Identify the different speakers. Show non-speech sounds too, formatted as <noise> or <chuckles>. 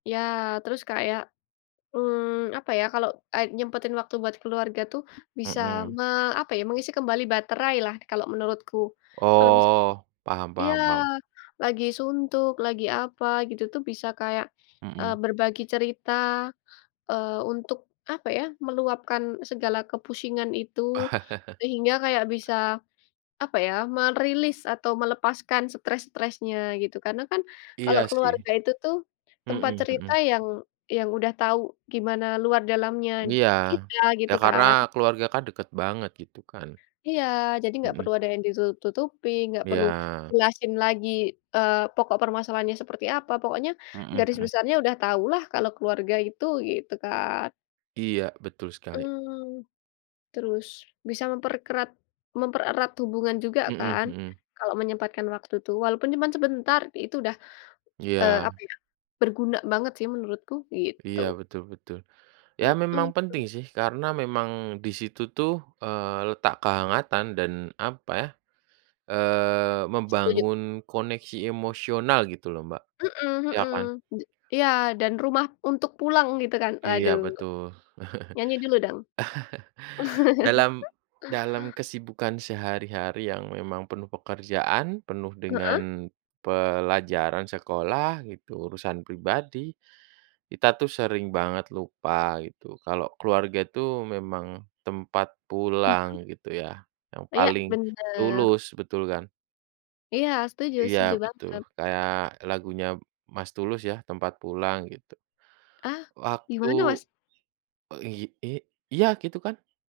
Speaker 1: Ya, terus kayak, mmm, apa ya kalau a nyempetin waktu buat keluarga tuh, bisa
Speaker 2: Mhm.
Speaker 1: me apa ya mengisi kembali baterailah kalau menurutku. Kalau misal
Speaker 2: Oh, paham
Speaker 1: iya,
Speaker 2: paham paham.
Speaker 1: lagi suntuk lagi apa gitu tuh bisa kayak, eee,
Speaker 2: Mhm.
Speaker 1: berbagi cerita, eee, untuk apa ya meluapkan segala kepusingan itu, sehingga kayak
Speaker 2: <chuckles>
Speaker 1: bisa, apa ya merilis atau melepaskan stres-stresnya gitu karena kan, kalau
Speaker 2: Iya sih.
Speaker 1: keluarga itu tuh, tempat
Speaker 2: Mhm
Speaker 1: cerita
Speaker 2: mhm.
Speaker 1: yang yang udah tahu gimana luar dalamnya
Speaker 2: Iya,
Speaker 1: kita
Speaker 2: ya
Speaker 1: gitu
Speaker 2: karena
Speaker 1: kan.
Speaker 2: keluarga kan dekat banget gitu kan.
Speaker 1: Iya, jadi nggak
Speaker 2: Mhm.
Speaker 1: perlu ada yang ditutup-tutupin, nggak perlu
Speaker 2: Iya.
Speaker 1: jelasin lagi, eee, pokok permasalahannya seperti apa pokoknya,
Speaker 2: Mhm
Speaker 1: garis
Speaker 2: mhm.
Speaker 1: besarnya udah tahulah kalau keluarga itu gitu kan.
Speaker 2: Iya, betul sekali.
Speaker 1: Mmm, terus, bisa memperkerat mempererat hubungan juga
Speaker 2: Mhm
Speaker 1: kan,
Speaker 2: mhm.
Speaker 1: kalau menyempatkan waktu tuh walaupun cuman sebentar itu udah, eee, apa
Speaker 2: Iya.
Speaker 1: ya, berguna banget sih menurutku gitu.
Speaker 2: Iya, betul betul. Ya memang
Speaker 1: Mhm.
Speaker 2: penting sih karena memang di situ tuh, eee, letak kehangatan dan apa ya,
Speaker 1: Ya,
Speaker 2: eee,
Speaker 1: setuju.
Speaker 2: membangun koneksi emosional gitu loh Mbak,
Speaker 1: Mhm
Speaker 2: ya
Speaker 1: mhm,
Speaker 2: kan?
Speaker 1: d iya, dan rumah untuk pulang gitu kan
Speaker 2: Iya,
Speaker 1: aduh.
Speaker 2: betul. <chuckles>
Speaker 1: Nyanyi dulu dong.
Speaker 2: Dalam
Speaker 1: <laughs>
Speaker 2: dalam kesibukan sehari-hari yang memang penuh pekerjaan penuh
Speaker 1: Heeh?
Speaker 2: dengan, pelajaran sekolah gitu urusan pribadi, kita tuh sering banget lupa gitu kalau keluarga itu memang tempat
Speaker 1: Mhm.
Speaker 2: pulang gitu ya, yang
Speaker 1: Ya,
Speaker 2: paling
Speaker 1: bener.
Speaker 2: tulus betul kan?
Speaker 1: Iya, setuju
Speaker 2: Iya,
Speaker 1: setuju
Speaker 2: betul,
Speaker 1: banget.
Speaker 2: kayak lagunya Mas Tulus ya, tempat pulang, gitu.
Speaker 1: Ah, gimana
Speaker 2: Waktu,
Speaker 1: Mas?
Speaker 2: iy i iya, gitu kan.